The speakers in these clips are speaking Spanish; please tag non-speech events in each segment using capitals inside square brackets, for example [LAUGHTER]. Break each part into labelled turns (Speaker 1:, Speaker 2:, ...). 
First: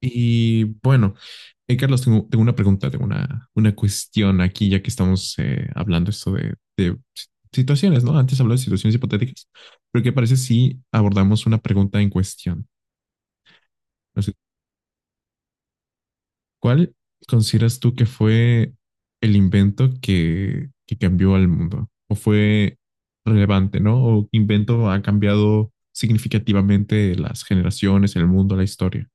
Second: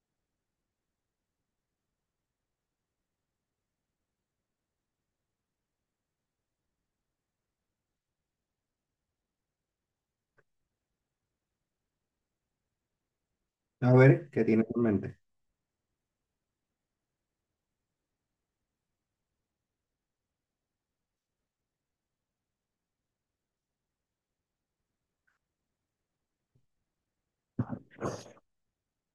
Speaker 1: Y bueno, Carlos, tengo una pregunta, tengo una cuestión aquí, ya que estamos hablando esto de situaciones, ¿no? Antes hablamos de situaciones hipotéticas, pero ¿qué parece si abordamos una pregunta en cuestión?
Speaker 2: A
Speaker 1: No
Speaker 2: ver,
Speaker 1: sé,
Speaker 2: ¿qué tienes en mente?
Speaker 1: ¿cuál consideras tú que fue el invento que cambió al mundo? ¿O fue relevante, ¿no? ¿O qué invento ha cambiado significativamente las generaciones, el mundo, la historia?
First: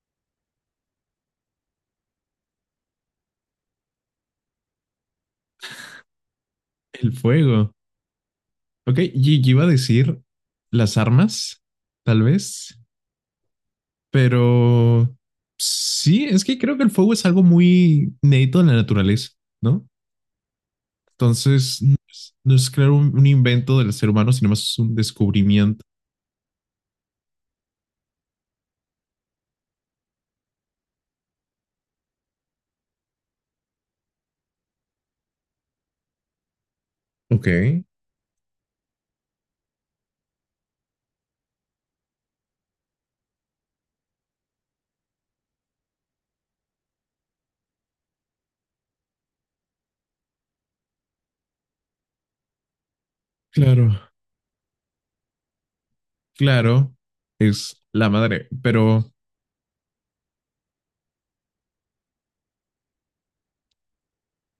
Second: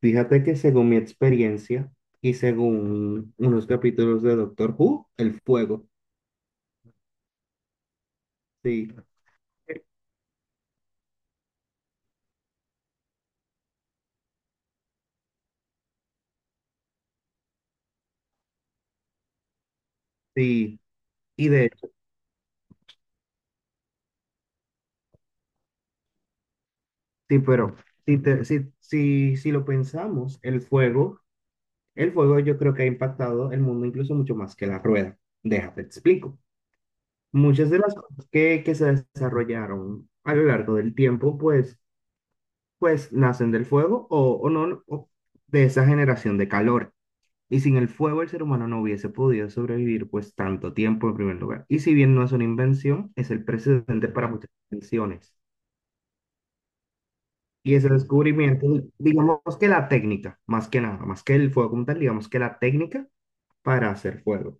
Speaker 2: Fíjate que según mi experiencia y según unos capítulos de Doctor Who, el fuego.
Speaker 1: El fuego.
Speaker 2: Sí,
Speaker 1: Ok, y yo iba a decir las armas, tal vez, pero sí, es que creo que el fuego es algo muy neto en la naturaleza, ¿no?
Speaker 2: sí. Y de
Speaker 1: Entonces,
Speaker 2: hecho,
Speaker 1: no es claro un invento del ser humano, sino más un descubrimiento.
Speaker 2: sí, pero si lo pensamos, el fuego yo creo que ha impactado el mundo incluso mucho más que la rueda. Déjate, te explico.
Speaker 1: Ok.
Speaker 2: Muchas de las cosas que se desarrollaron a lo largo del tiempo, pues, pues nacen del fuego o no, o de esa generación de calor. Y sin el fuego el ser humano no hubiese podido sobrevivir pues tanto tiempo en primer lugar. Y si bien no es una invención, es el precedente
Speaker 1: Claro.
Speaker 2: para muchas invenciones.
Speaker 1: Claro,
Speaker 2: Y
Speaker 1: es
Speaker 2: ese
Speaker 1: la madre,
Speaker 2: descubrimiento,
Speaker 1: pero
Speaker 2: digamos que la técnica, más que nada, más que el fuego como tal, digamos que la técnica para hacer fuego.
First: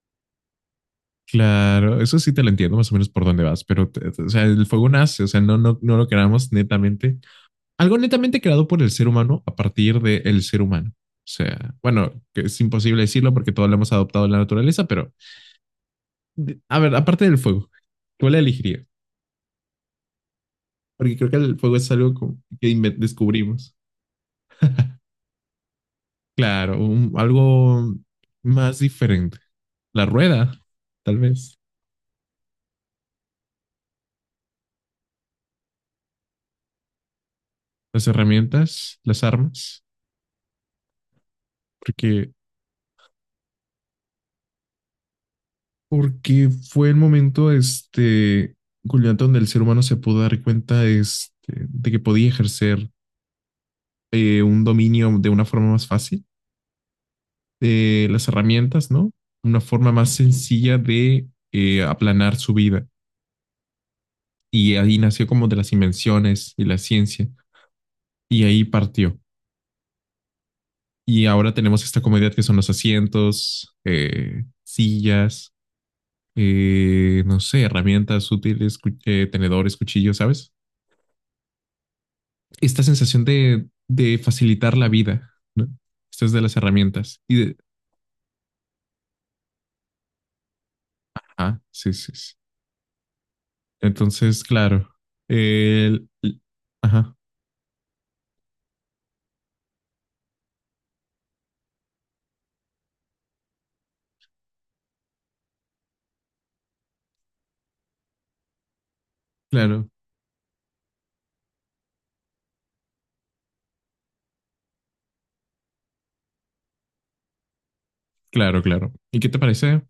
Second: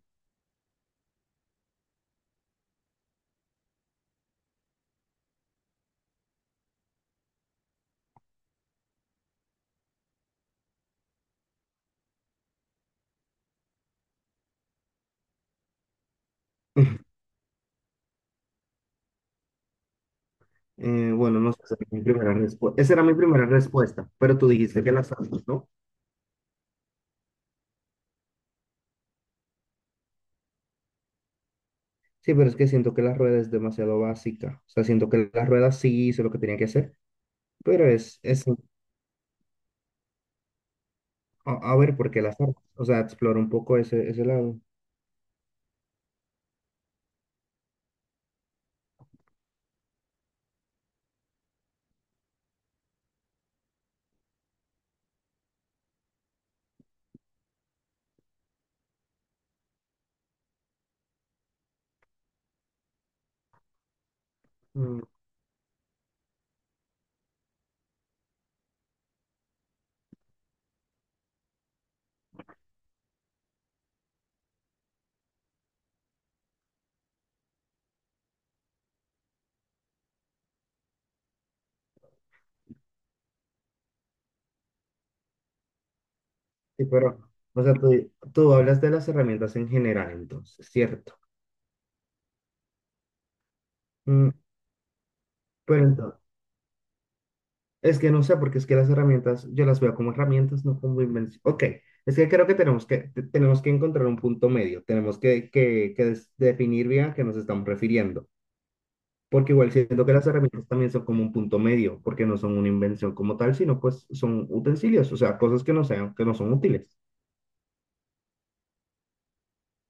Speaker 1: claro, eso sí te lo entiendo más o menos por dónde vas, pero o sea, el fuego nace, o sea, no lo queramos netamente algo netamente creado por el ser humano a partir del ser humano. O sea, bueno, que es imposible decirlo porque todos lo hemos adoptado en la naturaleza, pero a ver, aparte del fuego, ¿cuál la elegiría? Porque creo que
Speaker 2: Bueno, no
Speaker 1: el
Speaker 2: sé,
Speaker 1: fuego
Speaker 2: esa era
Speaker 1: es
Speaker 2: mi
Speaker 1: algo
Speaker 2: primera
Speaker 1: que
Speaker 2: respuesta. Esa era mi primera
Speaker 1: descubrimos.
Speaker 2: respuesta, pero tú dijiste que las sabes, ¿no?
Speaker 1: Claro, un, algo más diferente. La rueda, tal vez.
Speaker 2: Sí, pero es que siento que la rueda es demasiado básica. O sea, siento que la rueda sí hizo lo que tenía que hacer, pero
Speaker 1: Las
Speaker 2: es, es
Speaker 1: herramientas, las armas.
Speaker 2: a, a ver porque
Speaker 1: Porque,
Speaker 2: las armas. O sea, explora un poco ese, ese lado.
Speaker 1: porque fue el momento, este, culminante donde el ser humano se pudo dar cuenta este, de que podía ejercer un dominio de una forma más fácil de las herramientas, ¿no? Una forma más sencilla de aplanar su vida. Y ahí
Speaker 2: Mm.
Speaker 1: nació como de las invenciones y la ciencia. Y ahí partió. Y ahora tenemos esta comodidad que son los asientos, sillas, no sé, herramientas útiles, tenedores, cuchillos, ¿sabes? Esta sensación de facilitar la vida, ¿no? Esto es de las
Speaker 2: Sí,
Speaker 1: herramientas.
Speaker 2: pero,
Speaker 1: Y de...
Speaker 2: o sea, tú hablas de las herramientas en general, entonces, ¿cierto?
Speaker 1: Ah, sí, sí, sí.
Speaker 2: Mm,
Speaker 1: Entonces, claro.
Speaker 2: pero
Speaker 1: El,
Speaker 2: entonces,
Speaker 1: el- ajá,
Speaker 2: es que no sé, porque es que las herramientas, yo las veo como herramientas, no como invención. Ok, es que creo que tenemos que encontrar un punto medio, tenemos que definir bien a qué nos estamos refiriendo, porque igual
Speaker 1: claro,
Speaker 2: siento que las herramientas también son como un punto medio, porque no son una invención como tal, sino pues son utensilios, o sea, cosas que no sean, que no son útiles.
Speaker 1: claro, claro. ¿Y qué te parece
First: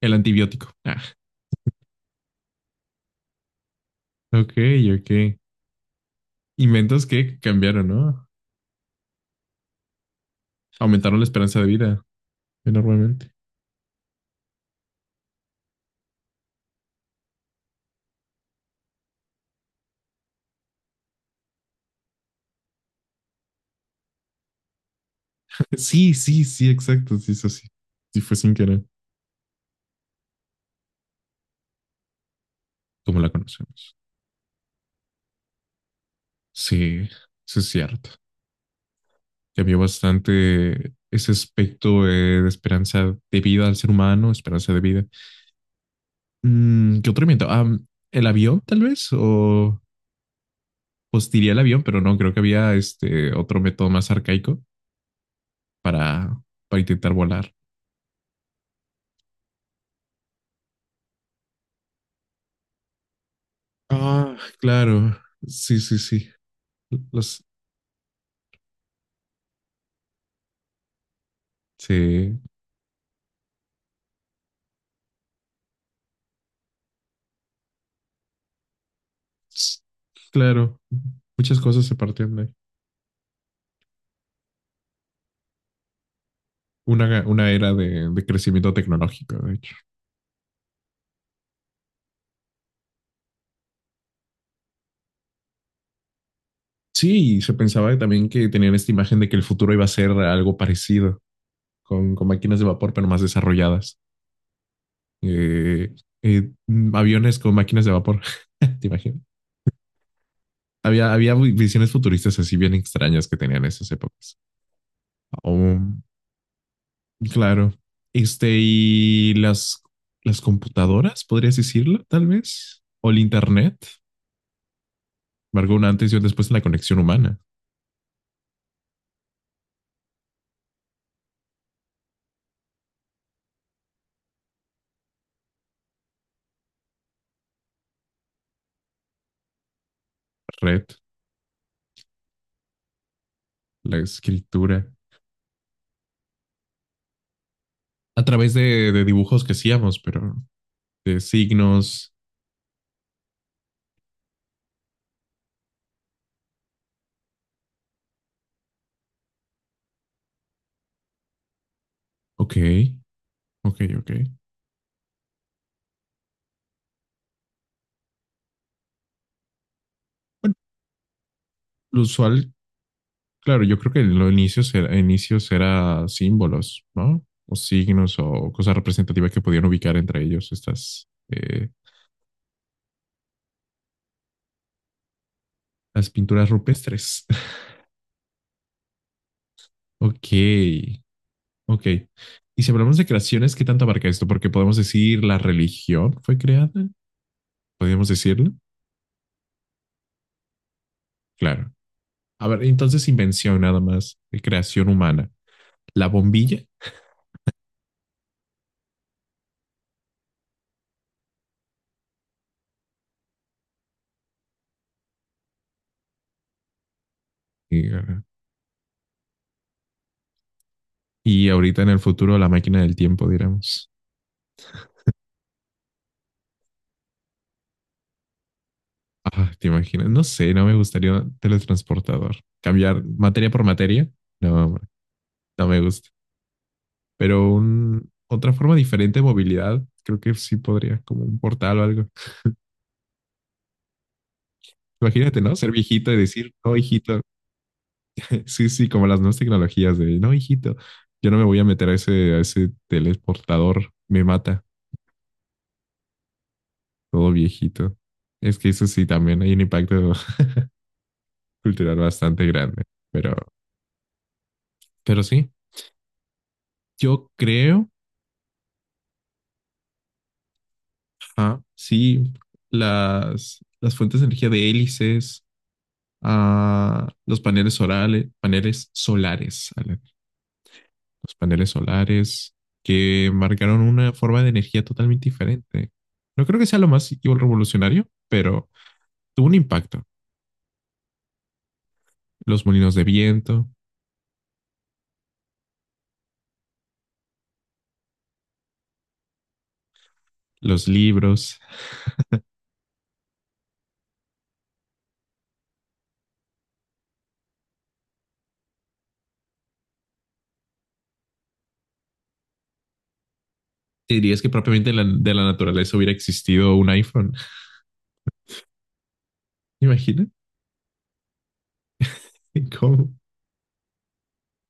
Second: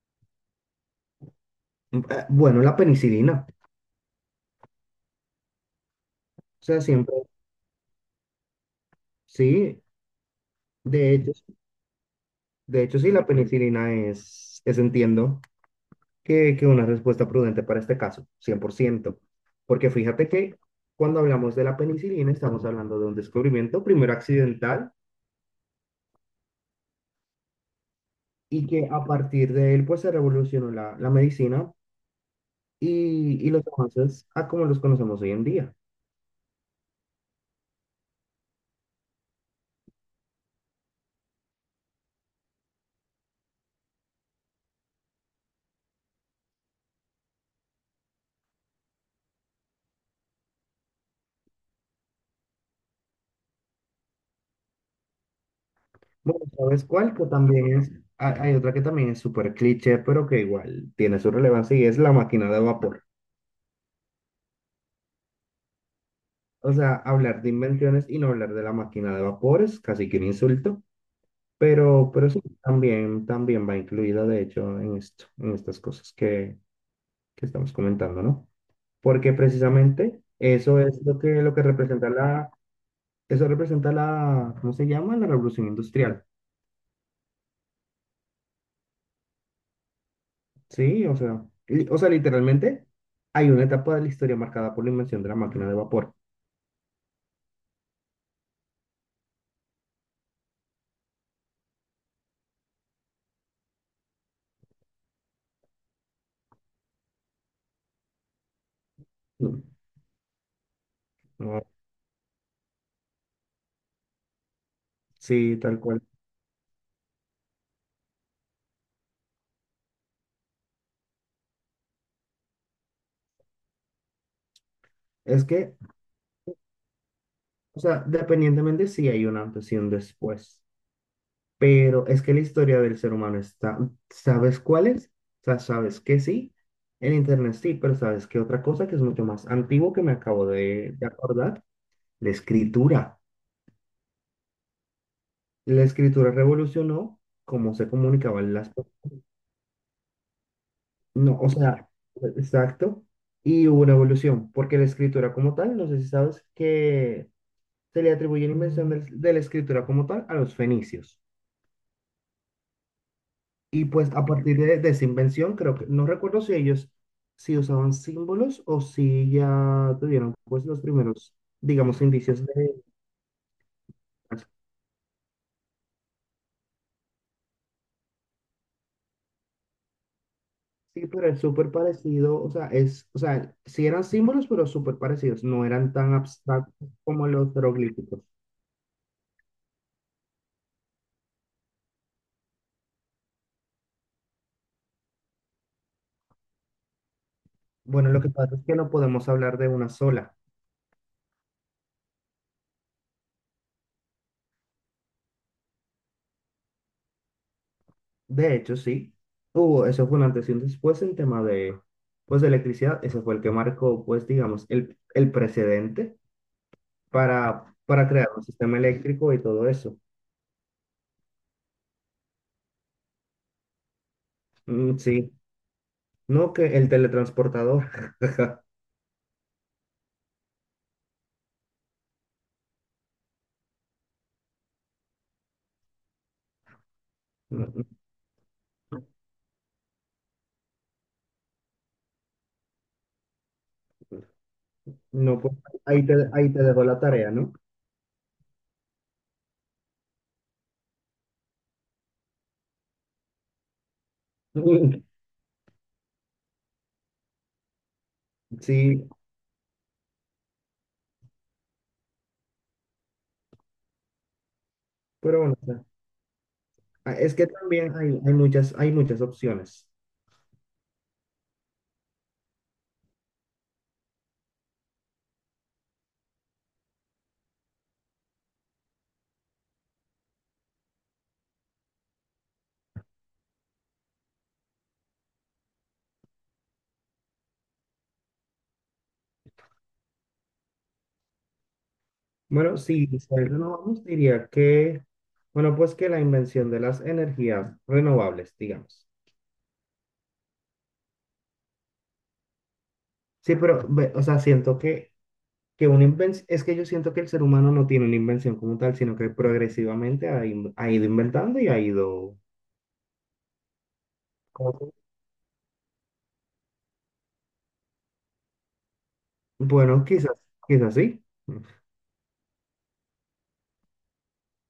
Speaker 1: el antibiótico? [LAUGHS]
Speaker 2: Bueno, la penicilina,
Speaker 1: Ah, ok, ok.
Speaker 2: o sea,
Speaker 1: Inventos
Speaker 2: siempre,
Speaker 1: que cambiaron, ¿no?
Speaker 2: sí. De
Speaker 1: Aumentaron la
Speaker 2: hecho,
Speaker 1: esperanza de vida
Speaker 2: de hecho, sí, la
Speaker 1: enormemente.
Speaker 2: penicilina es, entiendo que una respuesta prudente para este caso, cien por ciento. Porque fíjate que cuando hablamos de la penicilina, estamos hablando de un descubrimiento primero accidental
Speaker 1: [LAUGHS] Sí, sí, sí, exacto, sí, eso sí. Sí fue sin
Speaker 2: y
Speaker 1: querer,
Speaker 2: que a partir de él, pues se revolucionó la, la medicina
Speaker 1: como la
Speaker 2: y los
Speaker 1: conocemos.
Speaker 2: avances a como los conocemos hoy en día.
Speaker 1: Sí, eso es cierto. Cambió bastante ese aspecto de esperanza de vida al ser humano, esperanza de vida. Mm, ¿qué otro invento? Ah, ¿el avión, tal vez? ¿O pues tiré el avión, pero no, creo que había este otro método más arcaico para,
Speaker 2: Bueno,
Speaker 1: para
Speaker 2: ¿sabes
Speaker 1: intentar
Speaker 2: cuál? Que
Speaker 1: volar.
Speaker 2: también es, hay otra que también es súper cliché, pero que igual tiene su relevancia y es la máquina de vapor.
Speaker 1: Ah, claro. Sí, sí, sí.
Speaker 2: O sea, hablar
Speaker 1: Los,
Speaker 2: de invenciones y no hablar de la máquina de vapores, casi que un insulto, pero
Speaker 1: sí.
Speaker 2: sí, también, también va incluida, de hecho, en esto, en estas cosas que estamos comentando, ¿no? Porque
Speaker 1: S-
Speaker 2: precisamente eso
Speaker 1: Claro.
Speaker 2: es lo
Speaker 1: Muchas
Speaker 2: que
Speaker 1: cosas se
Speaker 2: representa
Speaker 1: partían de
Speaker 2: la,
Speaker 1: ahí.
Speaker 2: eso representa la, ¿cómo se llama? La revolución industrial,
Speaker 1: Una era de crecimiento tecnológico, de hecho.
Speaker 2: ¿sí? O sea, li- o sea, literalmente hay una etapa de la historia marcada por la invención de la máquina de vapor.
Speaker 1: Sí, y se pensaba también que tenían esta imagen de que el futuro iba a ser algo parecido, con máquinas de vapor, pero más desarrolladas. Eh, aviones con máquinas de vapor, [LAUGHS] ¿te imaginas?
Speaker 2: Mm.
Speaker 1: Había, había
Speaker 2: No,
Speaker 1: visiones futuristas así bien extrañas que tenían esas épocas.
Speaker 2: sí, tal
Speaker 1: Oh,
Speaker 2: cual.
Speaker 1: claro. Este, y las computadoras, podrías decirlo, tal vez, o el Internet,
Speaker 2: Es
Speaker 1: marcó
Speaker 2: que,
Speaker 1: un antes y un después en la conexión humana,
Speaker 2: o sea, dependientemente si hay un antes y un después. Pero es que la historia del ser humano está, ¿sabes cuál es? O sea, sabes que sí, en internet sí, pero sabes que otra cosa que es mucho más antiguo que me acabo de,
Speaker 1: red,
Speaker 2: de acordar, la escritura.
Speaker 1: la escritura,
Speaker 2: La escritura revolucionó cómo se
Speaker 1: a
Speaker 2: comunicaban
Speaker 1: través
Speaker 2: las
Speaker 1: de
Speaker 2: personas.
Speaker 1: dibujos que hacíamos, pero de
Speaker 2: No, o sea,
Speaker 1: signos.
Speaker 2: exacto. Y hubo una evolución, porque la escritura como tal, no sé si sabes que se le atribuye la invención del- de la escritura como tal a los fenicios.
Speaker 1: Ok, ok,
Speaker 2: Y
Speaker 1: ok.
Speaker 2: pues a partir de esa invención, creo que, no recuerdo si ellos si usaban símbolos o si ya tuvieron
Speaker 1: Bueno,
Speaker 2: pues los primeros, digamos,
Speaker 1: lo
Speaker 2: indicios
Speaker 1: usual
Speaker 2: de...
Speaker 1: claro, yo creo que en los inicios era símbolos, ¿no? O signos o cosas representativas que podían ubicar entre ellos
Speaker 2: Sí,
Speaker 1: estas
Speaker 2: pero es súper parecido, o sea, es, o sea, sí eran símbolos, pero súper parecidos, no eran
Speaker 1: las
Speaker 2: tan
Speaker 1: pinturas
Speaker 2: abstractos
Speaker 1: rupestres.
Speaker 2: como los
Speaker 1: [LAUGHS]
Speaker 2: jeroglíficos.
Speaker 1: Ok, ok. Y si hablamos de creaciones, ¿qué tanto abarca esto? Porque podemos decir la religión fue creada, podríamos
Speaker 2: Bueno, lo que
Speaker 1: decirlo.
Speaker 2: pasa es que no podemos hablar de una sola.
Speaker 1: Claro. A ver, entonces invención nada más, creación humana, la bombilla
Speaker 2: De hecho, sí, hubo, eso fue un antes y un después en tema de, pues, de electricidad, ese fue el que marcó, pues, digamos, el precedente
Speaker 1: y,
Speaker 2: para
Speaker 1: eh,
Speaker 2: crear un sistema eléctrico y todo eso.
Speaker 1: y ahorita en el futuro la máquina del tiempo, diríamos.
Speaker 2: Mm, sí, no que el teletransportador. [LAUGHS]
Speaker 1: Ah, te imaginas, no sé, no me gustaría un teletransportador. Cambiar materia por materia, no, no me gusta. Pero
Speaker 2: No,
Speaker 1: un, otra forma diferente de movilidad, creo que sí podría, como un portal o algo.
Speaker 2: no,
Speaker 1: Imagínate,
Speaker 2: pues
Speaker 1: ¿no? Ser viejito y decir,
Speaker 2: ahí te
Speaker 1: no,
Speaker 2: dejo la
Speaker 1: hijito. [LAUGHS]
Speaker 2: tarea, ¿no?
Speaker 1: Sí, sí, como las nuevas tecnologías de, no, hijito, yo no me voy a meter a ese teleportador, me mata,
Speaker 2: [LAUGHS]
Speaker 1: todo viejito. Es que eso sí,
Speaker 2: Sí,
Speaker 1: también hay un impacto [LAUGHS] cultural bastante grande, pero, pero
Speaker 2: pero
Speaker 1: sí,
Speaker 2: bueno, o sea, ah,
Speaker 1: yo
Speaker 2: es que
Speaker 1: creo
Speaker 2: también hay, hay muchas opciones.
Speaker 1: ah, sí, las fuentes de energía de hélices, ah, los paneles orales, paneles solares, Ale, los paneles solares que marcaron una forma de energía totalmente diferente. No creo que sea lo más revolucionario, pero tuvo un impacto. Los
Speaker 2: Bueno,
Speaker 1: molinos de
Speaker 2: sí, si
Speaker 1: viento,
Speaker 2: renovamos, diría que, bueno, pues que la invención de las energías renovables, digamos.
Speaker 1: los libros.
Speaker 2: Sí, pero, ve, o sea, siento que una invención, es que yo siento que el ser humano no tiene una invención como tal, sino que progresivamente ha, in- ha ido inventando y ha ido,
Speaker 1: ¿Te dirías que
Speaker 2: ¿cómo
Speaker 1: propiamente
Speaker 2: que?
Speaker 1: de la naturaleza hubiera existido un iPhone? [LAUGHS]
Speaker 2: Bueno,
Speaker 1: ¿Imagina?
Speaker 2: quizás, quizás sí.
Speaker 1: ¿Cómo?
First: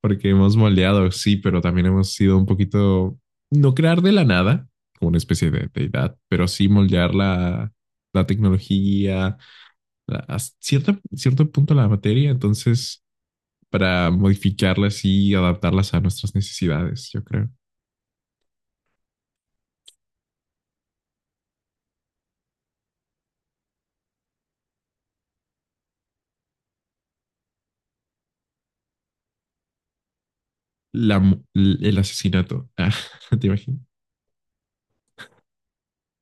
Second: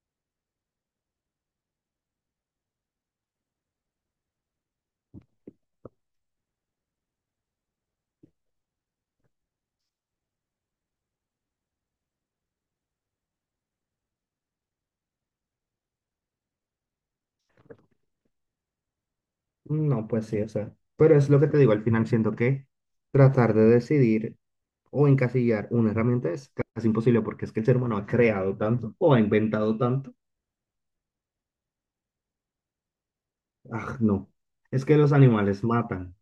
Speaker 1: Porque hemos moldeado, sí, pero también hemos sido un poquito, no crear de la nada, como una especie de deidad, pero sí moldear la tecnología, a cierta, cierto punto la materia, entonces, para modificarlas y adaptarlas a nuestras necesidades, yo creo.
Speaker 2: No, pues sí, o sea, pero es lo que te digo, al final siento que tratar de decidir o encasillar una herramienta es casi imposible porque es que el ser humano ha creado tanto o ha inventado tanto.
Speaker 1: La, el asesinato, [LAUGHS] ah, ¿te imaginas?
Speaker 2: Ah, no, es que los animales matan,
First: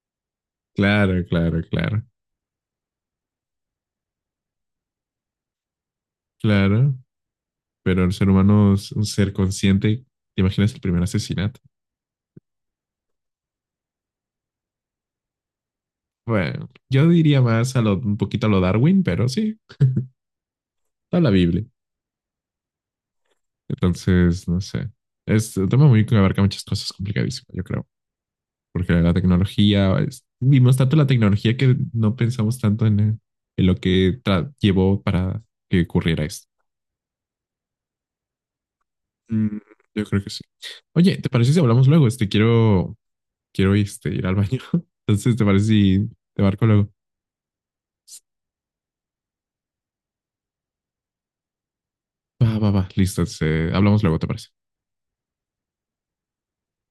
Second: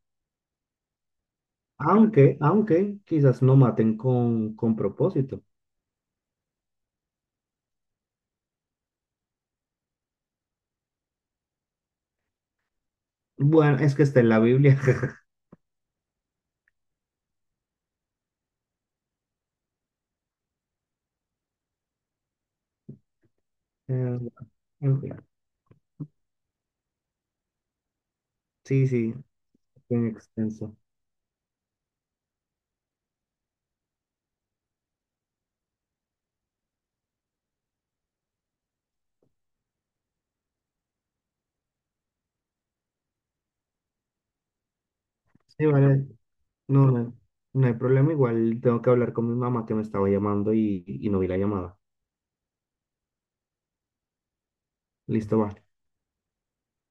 Speaker 1: Claro, claro, claro,
Speaker 2: aunque, aunque quizás no maten con propósito.
Speaker 1: claro, pero el ser humano es un ser consciente, ¿te imaginas el primer asesinato?
Speaker 2: Bueno, es que está en la Biblia. [LAUGHS]
Speaker 1: Bueno, yo diría más a lo, un poquito a lo Darwin, pero sí, está la Biblia.
Speaker 2: Eh,
Speaker 1: Entonces, no sé.
Speaker 2: en fin.
Speaker 1: Es un tema muy que abarca muchas cosas complicadísimas, yo creo.
Speaker 2: Sí,
Speaker 1: Porque la
Speaker 2: sí,
Speaker 1: tecnología,
Speaker 2: bien
Speaker 1: es-
Speaker 2: extenso.
Speaker 1: vimos tanto la tecnología que no pensamos tanto en lo que tra- llevó para que ocurriera esto. Mm, yo creo que sí. Oye, ¿te parece si hablamos luego? Este, quiero, quiero este, ir al baño. [LAUGHS] Entonces, ¿te
Speaker 2: Sí,
Speaker 1: parece
Speaker 2: vale,
Speaker 1: si te marco
Speaker 2: no,
Speaker 1: luego?
Speaker 2: no, no hay problema. Igual tengo que hablar con mi mamá que me estaba llamando y no vi la llamada.
Speaker 1: Va, va, va. Listo. Entonces, hablamos luego, ¿te parece?
Speaker 2: Listo, va.